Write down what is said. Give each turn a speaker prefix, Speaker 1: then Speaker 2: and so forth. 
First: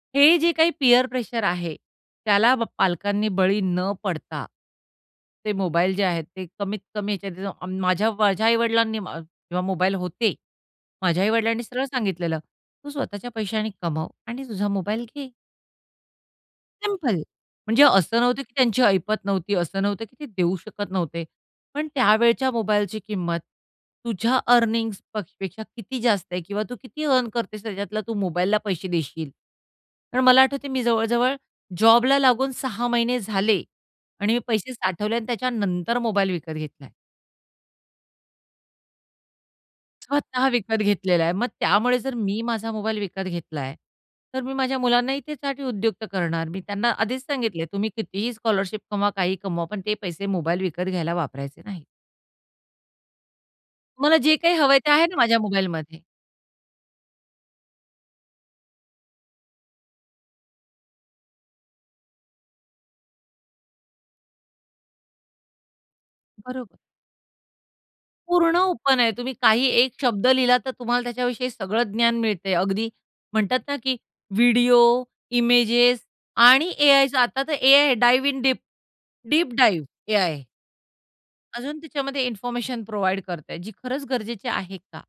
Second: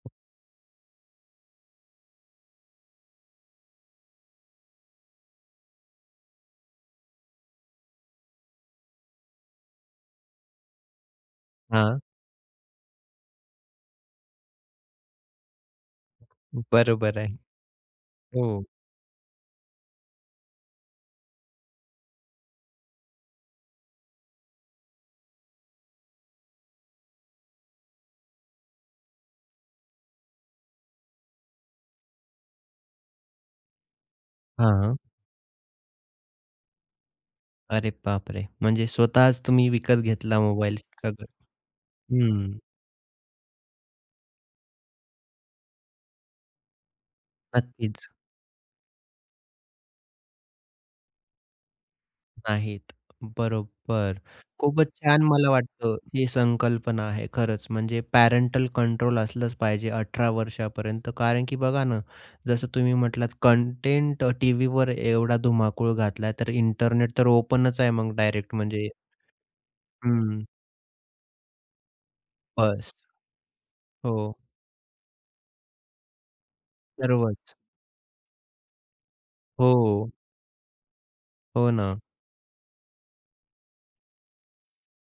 Speaker 1: हे जे काही पियर प्रेशर आहे, त्याला ब पालकांनी बळी न पडता, ते मोबाईल जे आहेत ते कमीत-कमी ह्याच्यात माझ्या माझ्या आई-वडिलांनी, जेव्हा मोबाईल होते माझ्या आई-वडिलांनी सरळ
Speaker 2: हां.
Speaker 1: सांगितलेलं, "तू स्वतःच्या पैशाने कमाव आणि तुझा मोबाईल घे." सिंपल.
Speaker 2: बरोबर आहे.
Speaker 1: म्हणजे असं नव्हतं की
Speaker 2: हो.
Speaker 1: त्यांची ऐपत नव्हती, असं नव्हतं की ते देऊ शकत नव्हते. पण त्यावेळच्या मोबाईलची किंमत तुझ्या अर्निंग्जपेक्षा किती जास्त आहे किंवा तू किती अर्न करतेस त्याच्यातला, तू मोबाईलला पैसे देशील. कारण मला आठवतंय मी जवळ-जवळ जॉबला लागून 6 महिने झाले आणि मी पैसे
Speaker 2: हां.
Speaker 1: साठवले आणि त्याच्यानंतर मोबाईल विकत घेतलाय.
Speaker 2: अरे बापरे! म्हणजे स्वतःच तुम्ही विकत घेतला
Speaker 1: स्वतः विकत
Speaker 2: मोबाईल.
Speaker 1: घेतलेला
Speaker 2: स्ट्रगल
Speaker 1: आहे. मग त्यामुळे जर मी
Speaker 2: हं.
Speaker 1: माझा मोबाईल विकत घेतलाय, तर मी माझ्या मुलांनाही त्यासाठी उदयुक्त करणार. मी त्यांना आधीच सांगितले तुम्ही
Speaker 2: नक्कीच.
Speaker 1: कितीही स्कॉलरशिप कमवा, काहीही कमवा, पण ते पैसे मोबाईल विकत घ्यायला वापरायचे नाहीत.
Speaker 2: नाहीत
Speaker 1: मला
Speaker 2: बरोबर.
Speaker 1: जे काही हवंय
Speaker 2: खूपच
Speaker 1: ते आहे ना
Speaker 2: छान
Speaker 1: माझ्या
Speaker 2: मला वाटतं
Speaker 1: मोबाईलमध्ये.
Speaker 2: ही संकल्पना आहे. खरंच म्हणजे पॅरेंटल कंट्रोल असलंच पाहिजे 18 वर्षापर्यंत कारण की बघा ना, जसं तुम्ही म्हटलात, कंटेंट अ, टीव्हीवर एवढा धुमाकूळ घातला तर
Speaker 1: बरोबर.
Speaker 2: इंटरनेट तर ओपनच आहे मग
Speaker 1: पूर्ण
Speaker 2: डायरेक्ट म्हणजे
Speaker 1: ओपन आहे. तुम्ही काही एक
Speaker 2: हं,
Speaker 1: शब्द
Speaker 2: हं.
Speaker 1: लिहिला तर तुम्हाला त्याच्याविषयी सगळं ज्ञान मिळतंय अगदी,
Speaker 2: फर्स्ट.
Speaker 1: म्हणतात ना की
Speaker 2: हो.
Speaker 1: व्हिडिओ, इमेजेस आणि एआयचा आता तर
Speaker 2: सर्वच.
Speaker 1: एआय आहे डाइव्ह इन डीप, डीप
Speaker 2: हो,
Speaker 1: डाइव्ह
Speaker 2: हो.
Speaker 1: एआय.
Speaker 2: हो
Speaker 1: अजून
Speaker 2: ना.
Speaker 1: त्याच्यामध्ये इन्फॉर्मेशन प्रोव्हाईड करताय जी खरंच गरजेची आहे का?